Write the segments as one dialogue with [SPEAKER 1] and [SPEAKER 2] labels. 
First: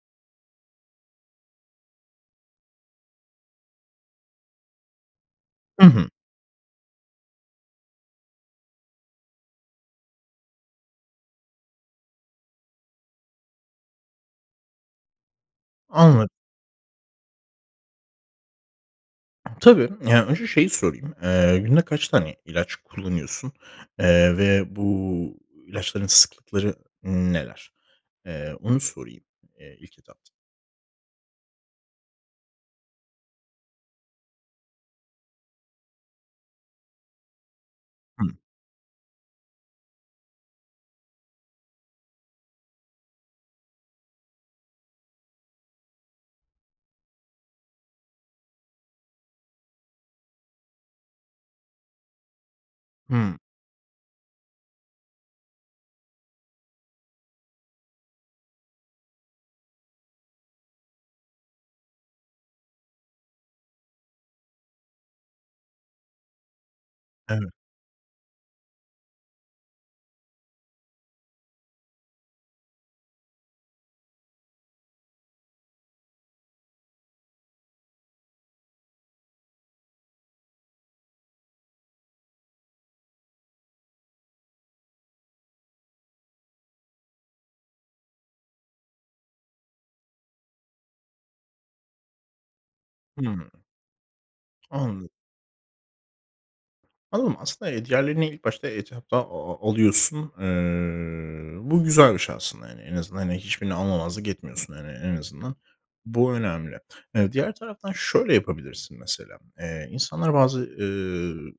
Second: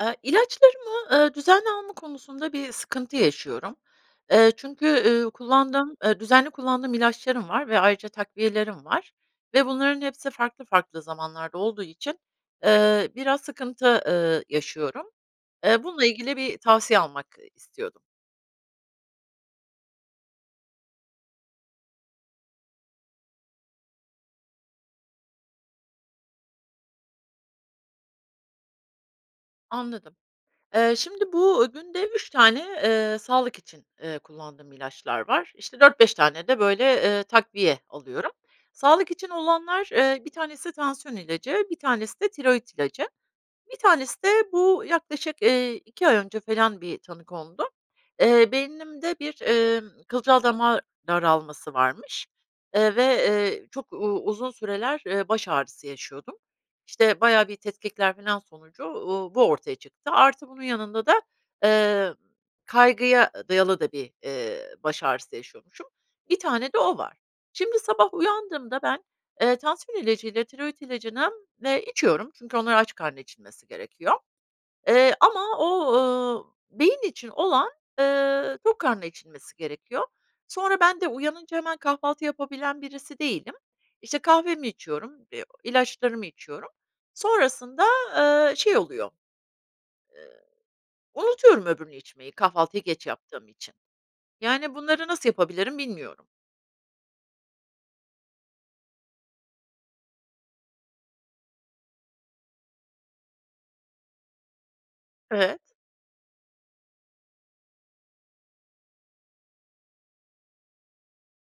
[SPEAKER 1] Eee, ilaçlarımı, eee, düzenli alma konusunda bir sıkıntı yaşıyorum. Eee, çünkü, ııı,
[SPEAKER 2] I
[SPEAKER 1] kullandığım,
[SPEAKER 2] hı.
[SPEAKER 1] eee, düzenli kullandığım ilaçlarım var ve ayrıca takviyelerim var ve bunların hepsi farklı farklı zamanlarda olduğu için, eee, biraz sıkıntı, ııı, yaşıyorum. Eee, bununla
[SPEAKER 2] Anlad
[SPEAKER 1] ilgili bir tavsiye almak, ııı, istiyordum.
[SPEAKER 2] Tabii. Yani önce şeyi sorayım. Eee, günde kaç tane ilaç kullanıyorsun, eee, ve bu ilaçların sıklıkları neler? Eee, onu sorayım, eee, ilk
[SPEAKER 1] Anladım.
[SPEAKER 2] etapta.
[SPEAKER 1] Eee, şimdi bu, günde 3 tane, eee, sağlık için, eee, kullandığım ilaçlar var. İşte 4-5 tane de böyle, eee, takviye alıyorum.
[SPEAKER 2] Hımm.
[SPEAKER 1] Sağlık için olanlar, eee, 1 tanesi tansiyon ilacı, 1 tanesi de tiroit ilacı, 1 tanesi de bu yaklaşık, eee, 2 ay önce falan bir tanı kondu. Eee, beynimde bir, emm, kılcal dama daralması varmış, eee, ve,
[SPEAKER 2] Hımm.
[SPEAKER 1] eee, çok u uzun süreler, eee, baş ağrısı yaşıyordum. İşte bayağı bir tetkikler filan sonucu, uuu, bu ortaya çıktı. Artı bunun yanında da, eee, kaygıya dayalı da bir, eee, baş ağrısı yaşıyormuşum bir tane de o var.
[SPEAKER 2] Evet.
[SPEAKER 1] Şimdi sabah uyandığımda ben, eee, tansiyon ilacıyla, tiroit ilacını, eee, içiyorum çünkü onlar aç karnına içilmesi gerekiyor, eee, ama o, ııı, beyin için olan, eee, tok karnına içilmesi gerekiyor. Sonra ben de uyanınca hemen kahvaltı yapabilen birisi değilim. İşte kahvemi içiyorum, eee, ilaçlarımı içiyorum, sonrasında, eee, şey oluyor eee, unutuyorum öbürünü içmeyi, kahvaltıyı geç yaptığım
[SPEAKER 2] Hımm.
[SPEAKER 1] için. Yani bunları
[SPEAKER 2] Anladım.
[SPEAKER 1] nasıl yapabilirim bilmiyorum.
[SPEAKER 2] Anladım. Aslında, eee, diğerlerini ilk başta etapta a a alıyorsun. Iıı, bu güzel bir şey aslında, hani. En azından hani, hiçbirini almamazlık etmiyorsun hani. En azından
[SPEAKER 1] Evet.
[SPEAKER 2] bu önemli. Eee, diğer taraftan şöyle yapabilirsin mesela, eee, insanlar bazı, ııı,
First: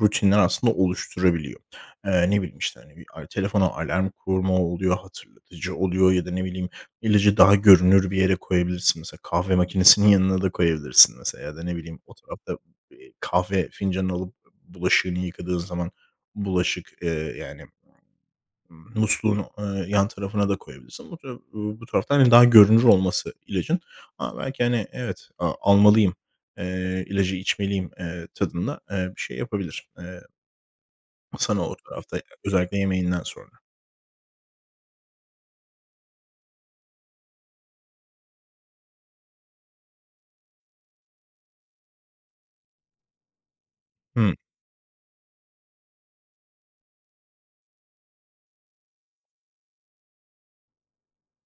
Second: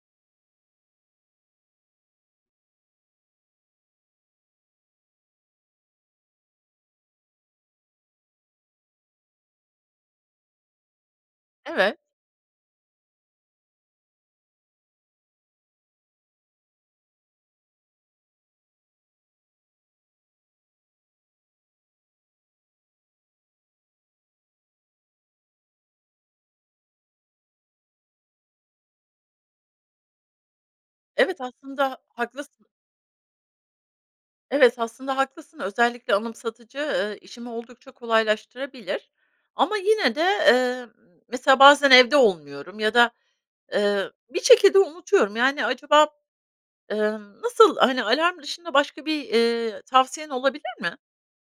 [SPEAKER 2] rutinler aslında oluşturabiliyor. Eee, ne bileyim, işte, hani, bir al telefona alarm kurma oluyor, hatırlatıcı oluyor ya da, ne bileyim, ilacı daha görünür bir yere koyabilirsin. Mesela kahve makinesinin yanına da koyabilirsin mesela ya da, ne
[SPEAKER 1] Evet.
[SPEAKER 2] bileyim, o tarafta, eee, kahve fincanını alıp b bulaşığını yıkadığın zaman bulaşık, ııı, yani musluğun, ııı, yan tarafına da koyabilirsin. But u bu tarafta daha, hani, görünür olması ilacın ama belki, hani, evet, a almalıyım, eee, ilacı içmeliyim, eee, tadında, eee, bir şey yapabilir, eee, eee,
[SPEAKER 1] Evet,
[SPEAKER 2] sana
[SPEAKER 1] aslında
[SPEAKER 2] tarafta e
[SPEAKER 1] haklısın.
[SPEAKER 2] özellikle yemeğinden sonra.
[SPEAKER 1] Evet, aslında haklısın. Özellikle anımsatıcı, ııı, işimi oldukça kolaylaştırabilir ama yine de, emm, mesela bazen evde olmuyorum ya da, ııı,
[SPEAKER 2] Hımm.
[SPEAKER 1] bir şekilde unutuyorum, yani acaba, ımm, nasıl, hani, alarm dışında başka bir, ııı, tavsiyen olabilir mi?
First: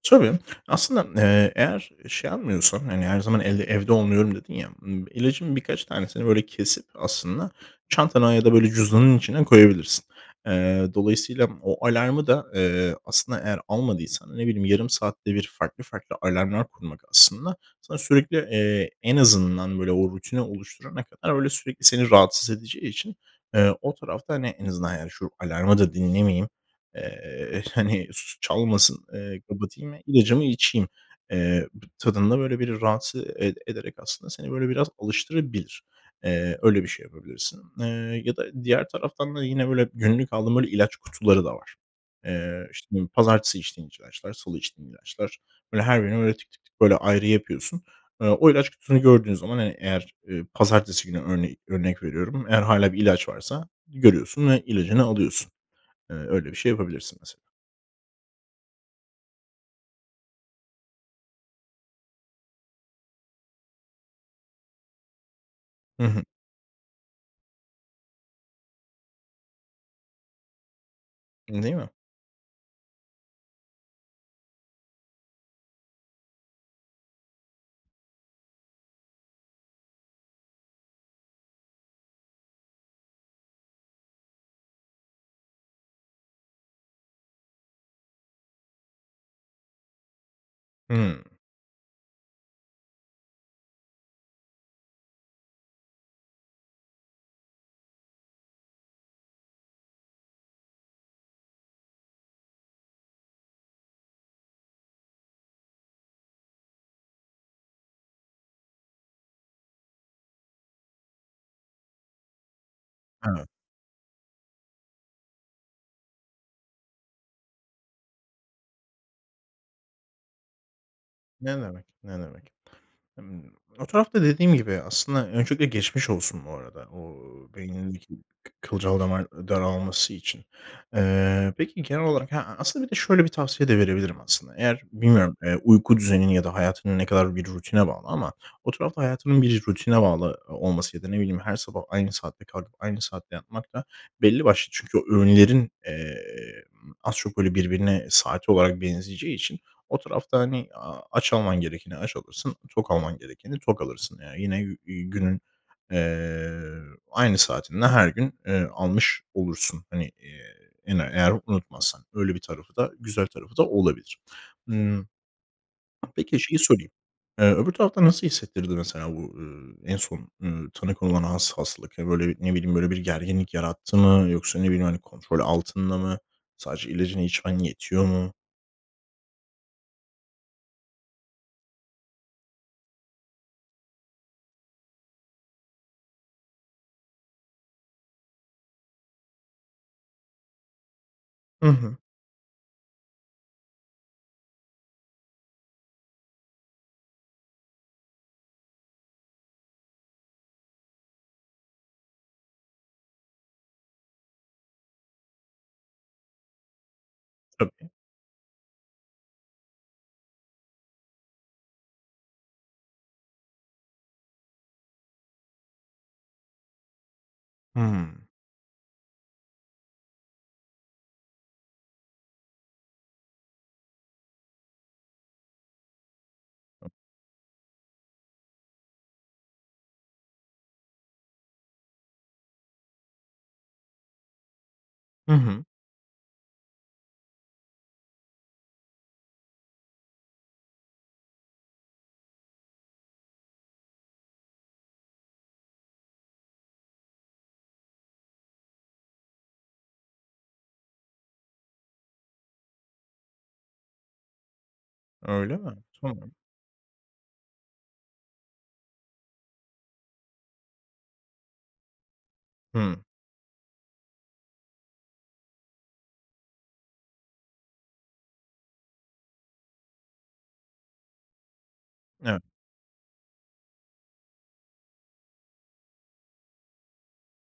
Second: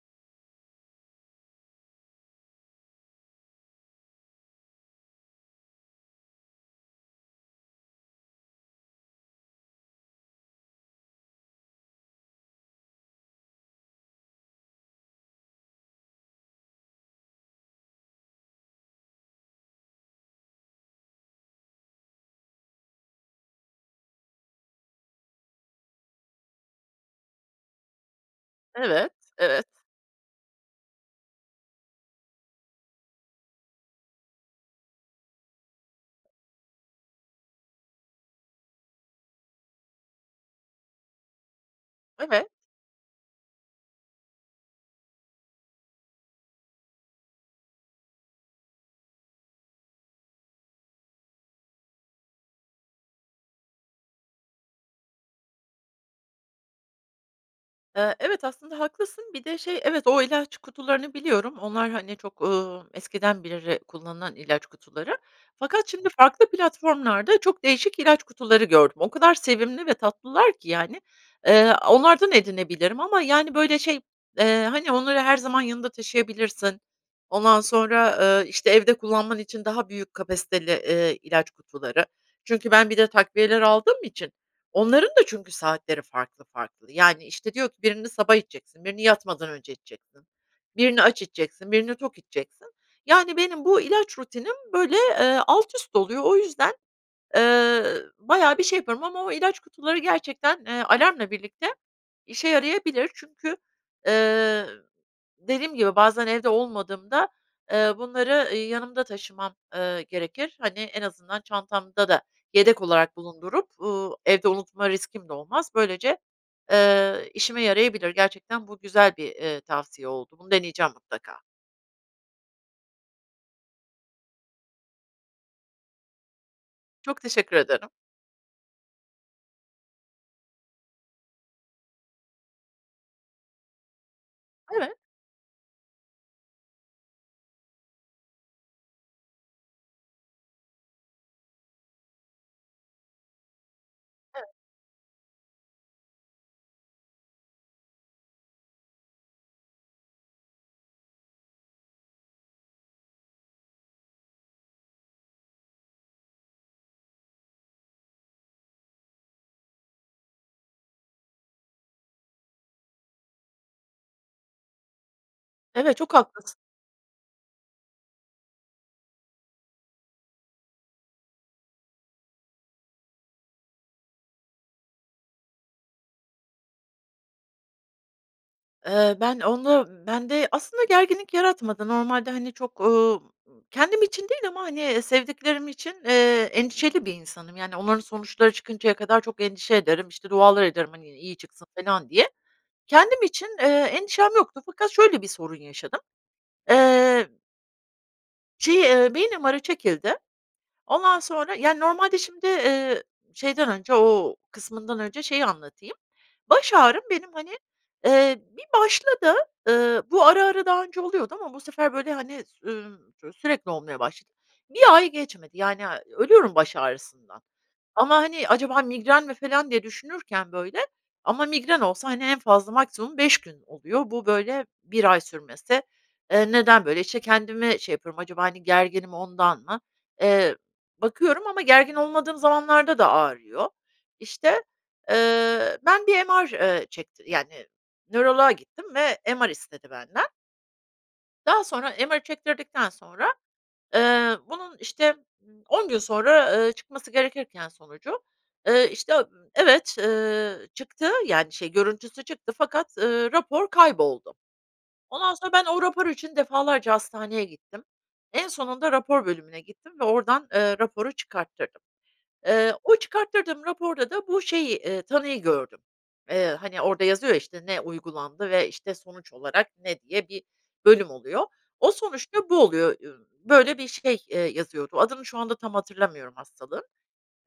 [SPEAKER 2] Tabii, aslında, eee, eğer şey almıyorsan, hani, her zaman el evde olmuyorum dedin ya, ımm, ilacın birkaç tanesini böyle kesip aslında çantana ya da, böyle, cüzdanın içine koyabilirsin. Eee, dolayısıyla m o alarmı da, eee, aslında eğer almadıysan, ne bileyim, yarım saatte bir farklı, farklı alarmlar kurmak aslında sana sürekli, eee, en azından, böyle, o rutini oluşturana kadar öyle sürekli seni rahatsız edeceği için, eee, o tarafta, hani, en azından, yani şu alarmı da dinlemeyeyim, eee, hani, su çalmasın,
[SPEAKER 1] Evet,
[SPEAKER 2] eee,
[SPEAKER 1] evet.
[SPEAKER 2] kapatayım ve ilacımı içeyim, eee, b tadında, böyle, biri rahatsız ede ederek aslında seni, böyle, biraz alıştırabilir. Eee, öyle bir şey yapabilirsin, eee, ya da diğer taraftan da yine, böyle, günlük aldığım, böyle, ilaç kutuları da var.
[SPEAKER 1] Evet.
[SPEAKER 2] Eee, işte, ne bileyim, pazartesi içtiğin iç ilaçlar, salı içtiğin ilaçlar, böyle, her birini tik, tik, tik, böyle ayrı yapıyorsun. Eee, o ilaç kutusunu gördüğün zaman, hani, eğer, eee, pazartesi günü örneğin, örnek veriyorum, eğer hâlâ bir ilaç varsa görüyorsun ve ilacını alıyorsun. Eee, öyle bir şey yapabilirsin mesela.
[SPEAKER 1] Eee, evet, aslında haklısın, bir de şey, evet, o ilaç kutularını biliyorum. Onlar hani, çok, ııı, eskiden beri kullanılan ilaç kutuları fakat
[SPEAKER 2] Hı
[SPEAKER 1] şimdi
[SPEAKER 2] hı.
[SPEAKER 1] farklı platformlarda çok değişik ilaç kutuları gördüm. O kadar sevimli ve tatlılar ki yani,
[SPEAKER 2] Değil
[SPEAKER 1] eee,
[SPEAKER 2] mi?
[SPEAKER 1] onlardan edinebilirim ama, yani, böyle, şey, eee, hani, onları her zaman yanında taşıyabilirsin, ondan sonra, eee, işte, evde kullanman için daha büyük kapasiteli, eee, ilaç kutuları. Çünkü ben bir de takviyeler aldığım için onların da çünkü saatleri farklı, farklı. Yani, işte diyor ki, birini sabah içeceksin, birini yatmadan önce içeceksin, birini aç
[SPEAKER 2] Hımm.
[SPEAKER 1] içeceksin, birini tok içeceksin. Yani, benim bu ilaç rutinim böyle, eee, alt üst oluyor. O yüzden, eee, bayağı bir şey yapıyorum ama o ilaç kutuları gerçekten, eee, alarmla birlikte işe yarayabilir. Çünkü, eee, dediğim gibi, bazen evde olmadığımda, eee, bunları, ııı, yanımda taşımam, eee, gerekir. Hani, en azından çantamda da yedek olarak
[SPEAKER 2] Evet.
[SPEAKER 1] bulundurup, uuu, evde unutma riskim de olmaz. Böylece, eee, işime yarayabilir. Gerçekten bu güzel bir, eee, tavsiye oldu. Bunu deneyeceğim mutlaka.
[SPEAKER 2] Ne demek, ne demek. Imm, o tarafta dediğim gibi aslında Öncelikle geçmiş olsun bu arada o
[SPEAKER 1] Çok teşekkür ederim.
[SPEAKER 2] beynindeki kı kılcal damar daralması için. Eee, peki genel olarak he A aslında bir de şöyle bir tavsiye de verebilirim, aslında. Eğer
[SPEAKER 1] Evet.
[SPEAKER 2] bilmiyorum, eee, uyku düzenin ya da hayatın ne kadar bir rutine bağlı ama o tarafta hayatının bir rutine bağlı o olması ya da, ne bileyim, her sabah aynı saatte kalkıp aynı saatte yatmak da
[SPEAKER 1] Evet.
[SPEAKER 2] belli başlı çünkü o öğünlerin, eee, eee, ımm, az çok, böyle, birbirine saat olarak benzeyeceği için o tarafta hani, aaa, aç alman gerekeni aç alırsın, tok alman gerekeni tok alırsın. Yani yine yü yü günün, eee, aynı saatinde her gün, eee, almış olursun. Hani, iii, ene eğer unutmazsan öyle bir tarafı da, güzel tarafı da olabilir. Hımm.
[SPEAKER 1] Evet,
[SPEAKER 2] Ha,
[SPEAKER 1] çok
[SPEAKER 2] peki
[SPEAKER 1] haklısın.
[SPEAKER 2] şeyi sorayım. Eee, öbür tarafta nasıl hissettirdi mesela bu, eee, en son, eee, tanı konulan has hastalık? Hani, böyle, bir, ne biliyim, böyle bir gerginlik yarattı mı yoksa, ne bileyim, hani, kontrol altında mı? Sadece ilacını içmen yetiyor mu?
[SPEAKER 1] Eee, ben onu, bende aslında gerginlik yaratmadı. Normalde, hani, çok, ııı, kendim için değil ama, hani, sevdiklerim için, eee, endişeli bir insanım yani onların sonuçları çıkıncaya kadar çok endişe ederim, işte, dualar ederim, hani, iyi
[SPEAKER 2] Hı
[SPEAKER 1] çıksın
[SPEAKER 2] hı.
[SPEAKER 1] falan diye. Kendim için, eee, endişem yoktu fakat şöyle bir sorun yaşadım. Eee Şey, eee, beyin MR'ı çekildi. Ondan sonra Yani normalde şimdi, eee, şeyden önce, o kısmından önce şeyi anlatayım. Baş ağrım benim, hani,
[SPEAKER 2] Tabii.
[SPEAKER 1] eee, bir başladı, ııı, bu ara, ara daha önce oluyordu ama bu sefer, böyle, hani, s ümm, ço sürekli olmaya başladı. 1 Ay geçmedi, yani, eee, ölüyorum baş ağrısından ama,
[SPEAKER 2] Hımm.
[SPEAKER 1] hani, "Acaba migren mi?" falan diye düşünürken böyle ama migren olsa, hani, en fazla maksimum 5 gün oluyor, bu böyle 1 ay sürmesi. Eee, neden
[SPEAKER 2] [unintelligible]
[SPEAKER 1] böyle, işte, kendime şey yapıyorum, acaba, hani, gerginim ondan mı? Eee, bakıyorum ama gergin olmadığım zamanlarda da ağrıyor. İşte,
[SPEAKER 2] Hı hı.
[SPEAKER 1] eee, ben bir MR, eee, çekti yani nöroloğa gittim ve MR istedi benden. Daha sonra MR'ı çektirdikten sonra, eee, bunun, işte, 10 gün sonra, eee, çıkması gerekirken sonucu, eee, işte, ııı, evet, ııı, çıktı yani şey görüntüsü çıktı fakat, ııı, rapor kayboldu. Ondan sonra
[SPEAKER 2] Öyle
[SPEAKER 1] ben
[SPEAKER 2] mi?
[SPEAKER 1] o rapor
[SPEAKER 2] Tamam.
[SPEAKER 1] için defalarca hastaneye gittim, en sonunda rapor bölümüne gittim ve oradan, ııı, raporu çıkarttırdım. Iıı, o
[SPEAKER 2] Hımm.
[SPEAKER 1] çıkarttırdığım raporda da bu şeyi, eee, tanıyı gördüm. Eee, hani, orada yazıyor ya, işte, "ne uygulandı ve, işte, sonuç olarak ne" diye bir bölüm oluyor. O
[SPEAKER 2] Evet.
[SPEAKER 1] sonuçta bu oluyor, ü böyle bir şey, eee, yazıyordu. Adını şu anda tam hatırlamıyorum hastalığın.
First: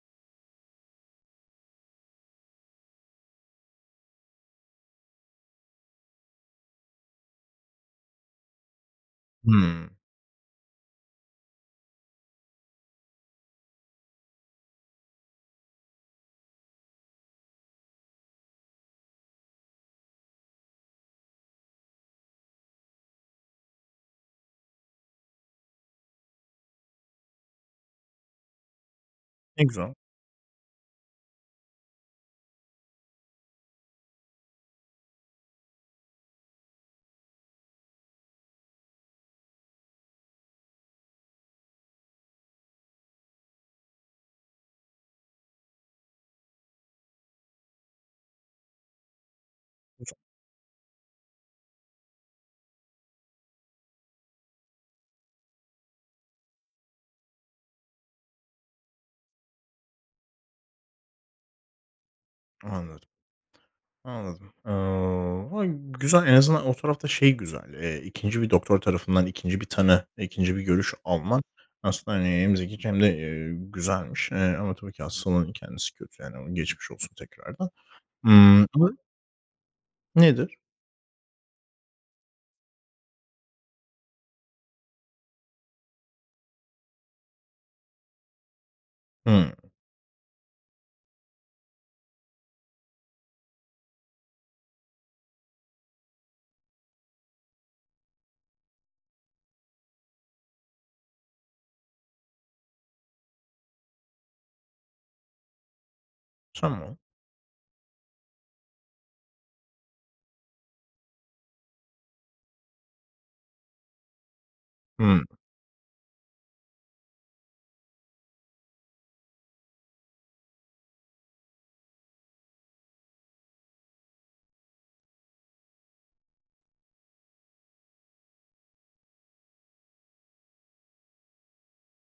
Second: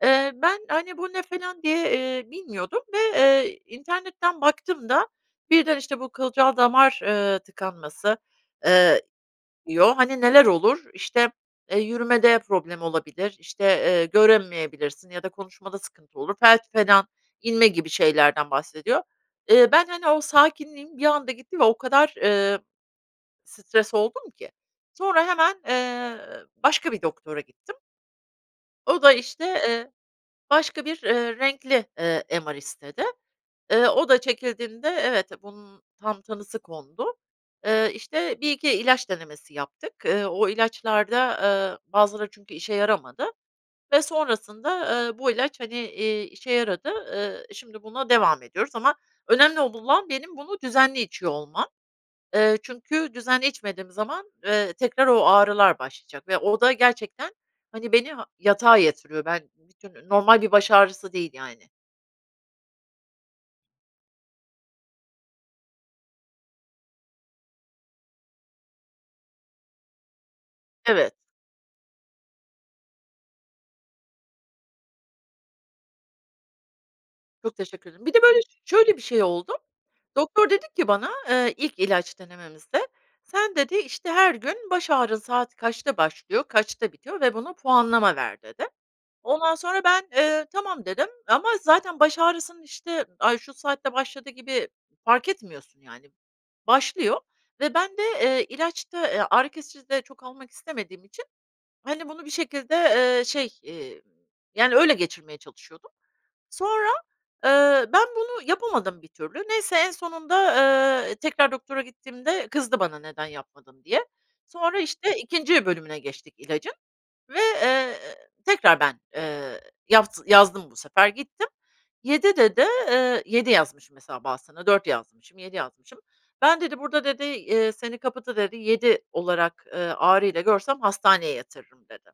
[SPEAKER 1] Eee, ben, hani, bu ne falan diye, eee, bilmiyordum ve, eee, internetten baktım da birden, işte, bu kılcal damar, ııı, tıkanması, eee,
[SPEAKER 2] Hımm.
[SPEAKER 1] diyor. Hani, neler olur? İşte, eee, yürümede problem olabilir, işte, eee, göremeyebilirsin ya da konuşmada sıkıntı olur, felç falan, inme gibi şeylerden bahsediyor. Eee, ben, hani, o sakinliğim bir anda gitti ve o kadar, ııı, stres oldum ki sonra hemen, eee, başka bir doktora gittim. O da işte,
[SPEAKER 2] Ne
[SPEAKER 1] eee,
[SPEAKER 2] güzel.
[SPEAKER 1] başka bir, eee, renkli, ııı, MR istedi. Iıı, o da çekildiğinde evet, bunun tam tanısı kondu. Iıı, işte 1-2 ilaç denemesi yaptık. Iıı, o ilaçlarda, ııı, bazıları çünkü işe yaramadı. Ve sonrasında, ııı, bu ilaç hani, eee, işe yaradı. Iıı, şimdi buna devam ediyoruz. Ama önemli ol olan
[SPEAKER 2] [unintelligible]
[SPEAKER 1] benim bunu düzenli içiyor olmam. Iıı, çünkü düzenli içmediğim zaman, ııı, tekrar o ağrılar başlayacak ve o da gerçekten hani, beni ha yatağa yatırıyor. Ben [unintelligible] normal bir baş ağrısı değil yani.
[SPEAKER 2] Anladım, anladım. Eee, ha, güzel, en azından o tarafta şey güzel, eee, 2'nci bir doktor tarafından 2'nci bir tanı, 2'nci bir görüş
[SPEAKER 1] Evet.
[SPEAKER 2] alman aslında, hani, hem zekice hem de, eee, güzelmiş, eee, ama tabii ki hastalığın kendisi kötü yani geçmiş olsun
[SPEAKER 1] Çok
[SPEAKER 2] tekrardan.
[SPEAKER 1] teşekkür ederim. Bir de böyle ş
[SPEAKER 2] Imm
[SPEAKER 1] şöyle bir şey oldu. Doktor
[SPEAKER 2] Nedir?
[SPEAKER 1] dedi ki bana, eee, ilk ilaç denememizde, "sen" dedi, işte, "Her gün baş ağrın saat kaçta başlıyor, kaçta bitiyor ve buna puanlama ver." dedi.
[SPEAKER 2] Hımm.
[SPEAKER 1] Ondan sonra ben, eee, "tamam" dedim ama zaten baş ağrısının, işte, ay şu saatte başladı gibi fark etmiyorsun yani. Başlıyor ve ben de, eee, ilaç da, eee, ağrı kesici de çok almak istemediğim için, hani, bunu bir şekilde, eee, şey, eee, yani öyle geçirmeye çalışıyordum. Sonra,
[SPEAKER 2] Tamam.
[SPEAKER 1] ııı, ben bunu yapamadım bir türlü. Neyse, en sonunda, ııı, tekrar doktora gittiğimde kızdı bana neden yapmadın diye. Sonra işte
[SPEAKER 2] Hımm.
[SPEAKER 1] 2'nci bölümüne geçtik ilacın ve, eee, tekrar ben, eee, yavz yazdım bu sefer. Gittim 7 dedi, ııı, 7 yazmışım mesela bazısına 4 yazmışım, 7 yazmışım. "Ben" dedi, "burada" dedi, eee, "seni kapıda" dedi, "7 olarak, eee, ağrıyla görsem hastaneye yatırırım" dedi.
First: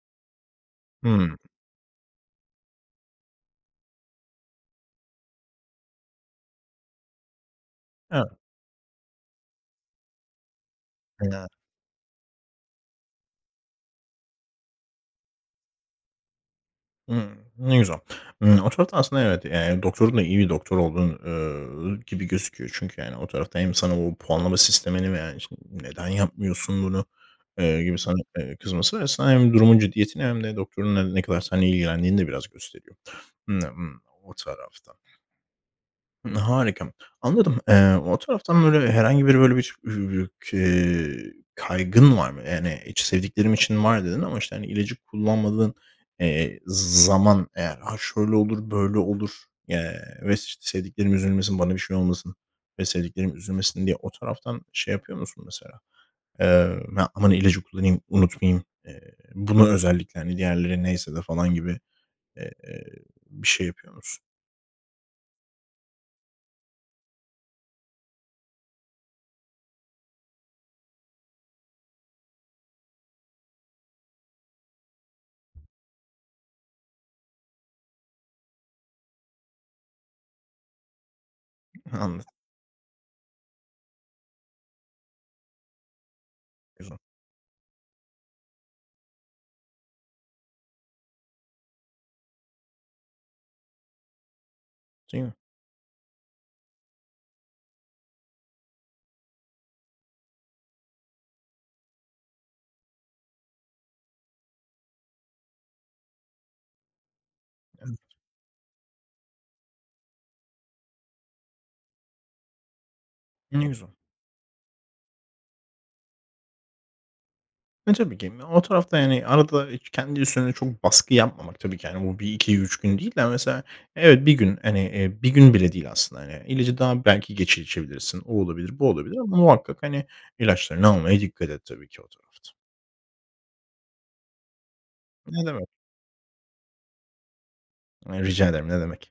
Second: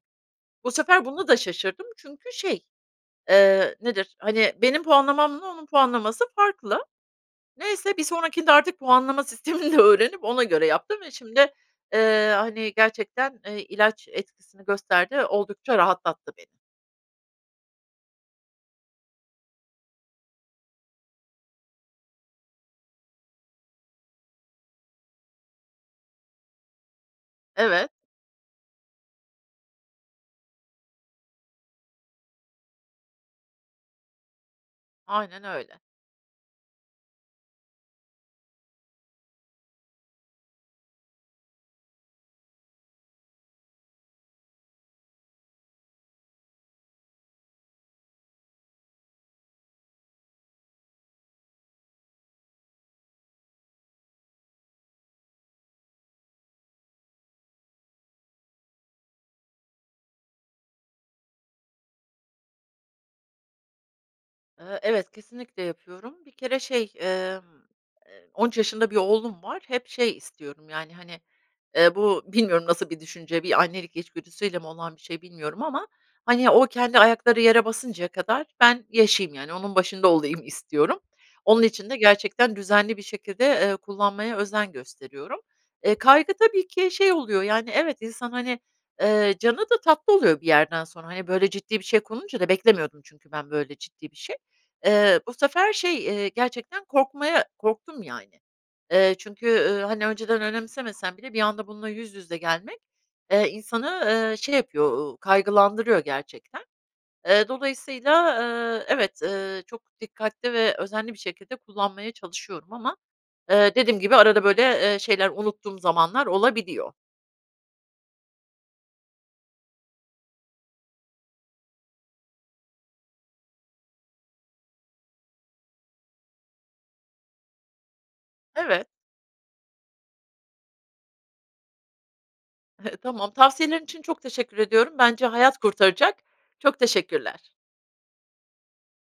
[SPEAKER 1] Bu sefer buna
[SPEAKER 2] Hımm.
[SPEAKER 1] da şaşırdım çünkü şey, eee, nedir, hani, benim puanlamamla onun puanlaması farklı. Neyse, bir
[SPEAKER 2] Evet.
[SPEAKER 1] sonrakinde artık puanlama sistemini de öğrenip ona göre yaptım ve
[SPEAKER 2] [unintelligible]
[SPEAKER 1] şimdi, eee, hani, gerçekten, eee, ilaç etkisini gösterdi ve oldukça rahatlattı beni.
[SPEAKER 2] Imm. Ne güzel. Imm, o tarafta aslında, evet, eee, yani doktorun da iyi bir doktor olduğu, üüü, gibi gözüküyor. Çünkü yani o tarafta hem sana o puanlama sistemini veya, işte, "Neden yapmıyorsun bunu!" eee,
[SPEAKER 1] Evet.
[SPEAKER 2] gibi sana, eee, kızması ve [unintelligible] hem durumun ciddiyetini hem de doktorun ne ne kadar senle ilgilendiğini de biraz gösteriyor o tarafta.
[SPEAKER 1] Aynen öyle.
[SPEAKER 2] Imm. Harika. Anladım. Eee, o taraftan böyle herhangi bir böyle bir [unintelligible] kaygın var mı? Yani hiç sevdiklerim için var dedin ama, işte, ilacı kullanmadığın, eee, z zaman eğer, ha, şöyle olur, böyle olur ya ves ş sevdiklerim üzülmesin, bana bir şey olmasın ve sevdiklerim üzülmesin diye o taraftan şey yapıyor musun mesela? Eee, ya aman ilacı kullanayım, unutmayayım. Eee, bunu özellikle hani diğerleri neyse de falan gibi, eee, bir şey yapıyor musun?
[SPEAKER 1] Eee, evet, kesinlikle yapıyorum. Bir kere şey, emm, eee, 13 yaşında bir oğlum var, hep şey istiyorum yani, hani, eee, bu bilmiyorum nasıl bir düşünce, bir annelik içgüdüsüyle mi olan bir şey bilmiyorum ama, hani, o kendi ayakları yere basıncaya kadar ben yaşayayım yani onun başında olayım istiyorum. Onun için de
[SPEAKER 2] Anladım.
[SPEAKER 1] gerçekten düzenli bir şekilde, eee, kullanmaya özen gösteriyorum. Eee, kaygı tabii ki
[SPEAKER 2] Güzel.
[SPEAKER 1] şey oluyor yani evet, insan hani, eee, canı da tatlı oluyor bir yerden sonra. Hani, böyle ciddi bir şey konunca da beklemiyordum çünkü ben böyle ciddi bir şey. Eee,
[SPEAKER 2] Değil mi?
[SPEAKER 1] bu sefer şey, eee, gerçekten korkmaya korktum yani. Eee, çünkü, üüü, hani, önceden önemsemesem bile bir anda bununla yüz yüze gelmek, eee, insanı, eee, şey yapıyor, ııı, kaygılandırıyor gerçekten. Eee,
[SPEAKER 2] Evet.
[SPEAKER 1] dolayısıyla, eee, evet, eee, çok dikkatli ve özenli bir şekilde kullanmaya çalışıyorum ama,
[SPEAKER 2] Ne
[SPEAKER 1] eee,
[SPEAKER 2] güzel.
[SPEAKER 1] dediğim gibi arada böyle, eee, şeyler, unuttuğum zamanlar olabiliyor.
[SPEAKER 2] E, tabii ki. O tarafta yani arada, ııı, k kendi üstüne çok baskı yapmamak tabii ki, hani, bu 1-2-3 gün değil de mesela evet, 1 gün hani, eee, 1 gün bile değil aslında yani ilacı daha belki geç içebilirsin. O olabilir,
[SPEAKER 1] Evet.
[SPEAKER 2] bu olabilir ama muhakkak hani, ilaçlarını almaya dikkat et tabii ki o tarafta.
[SPEAKER 1] Tamam, tavsiyelerin için çok teşekkür ediyorum, bence
[SPEAKER 2] Ne
[SPEAKER 1] hayat
[SPEAKER 2] demek.
[SPEAKER 1] kurtaracak. Çok teşekkürler.
[SPEAKER 2] E, rica ederim, ne demek.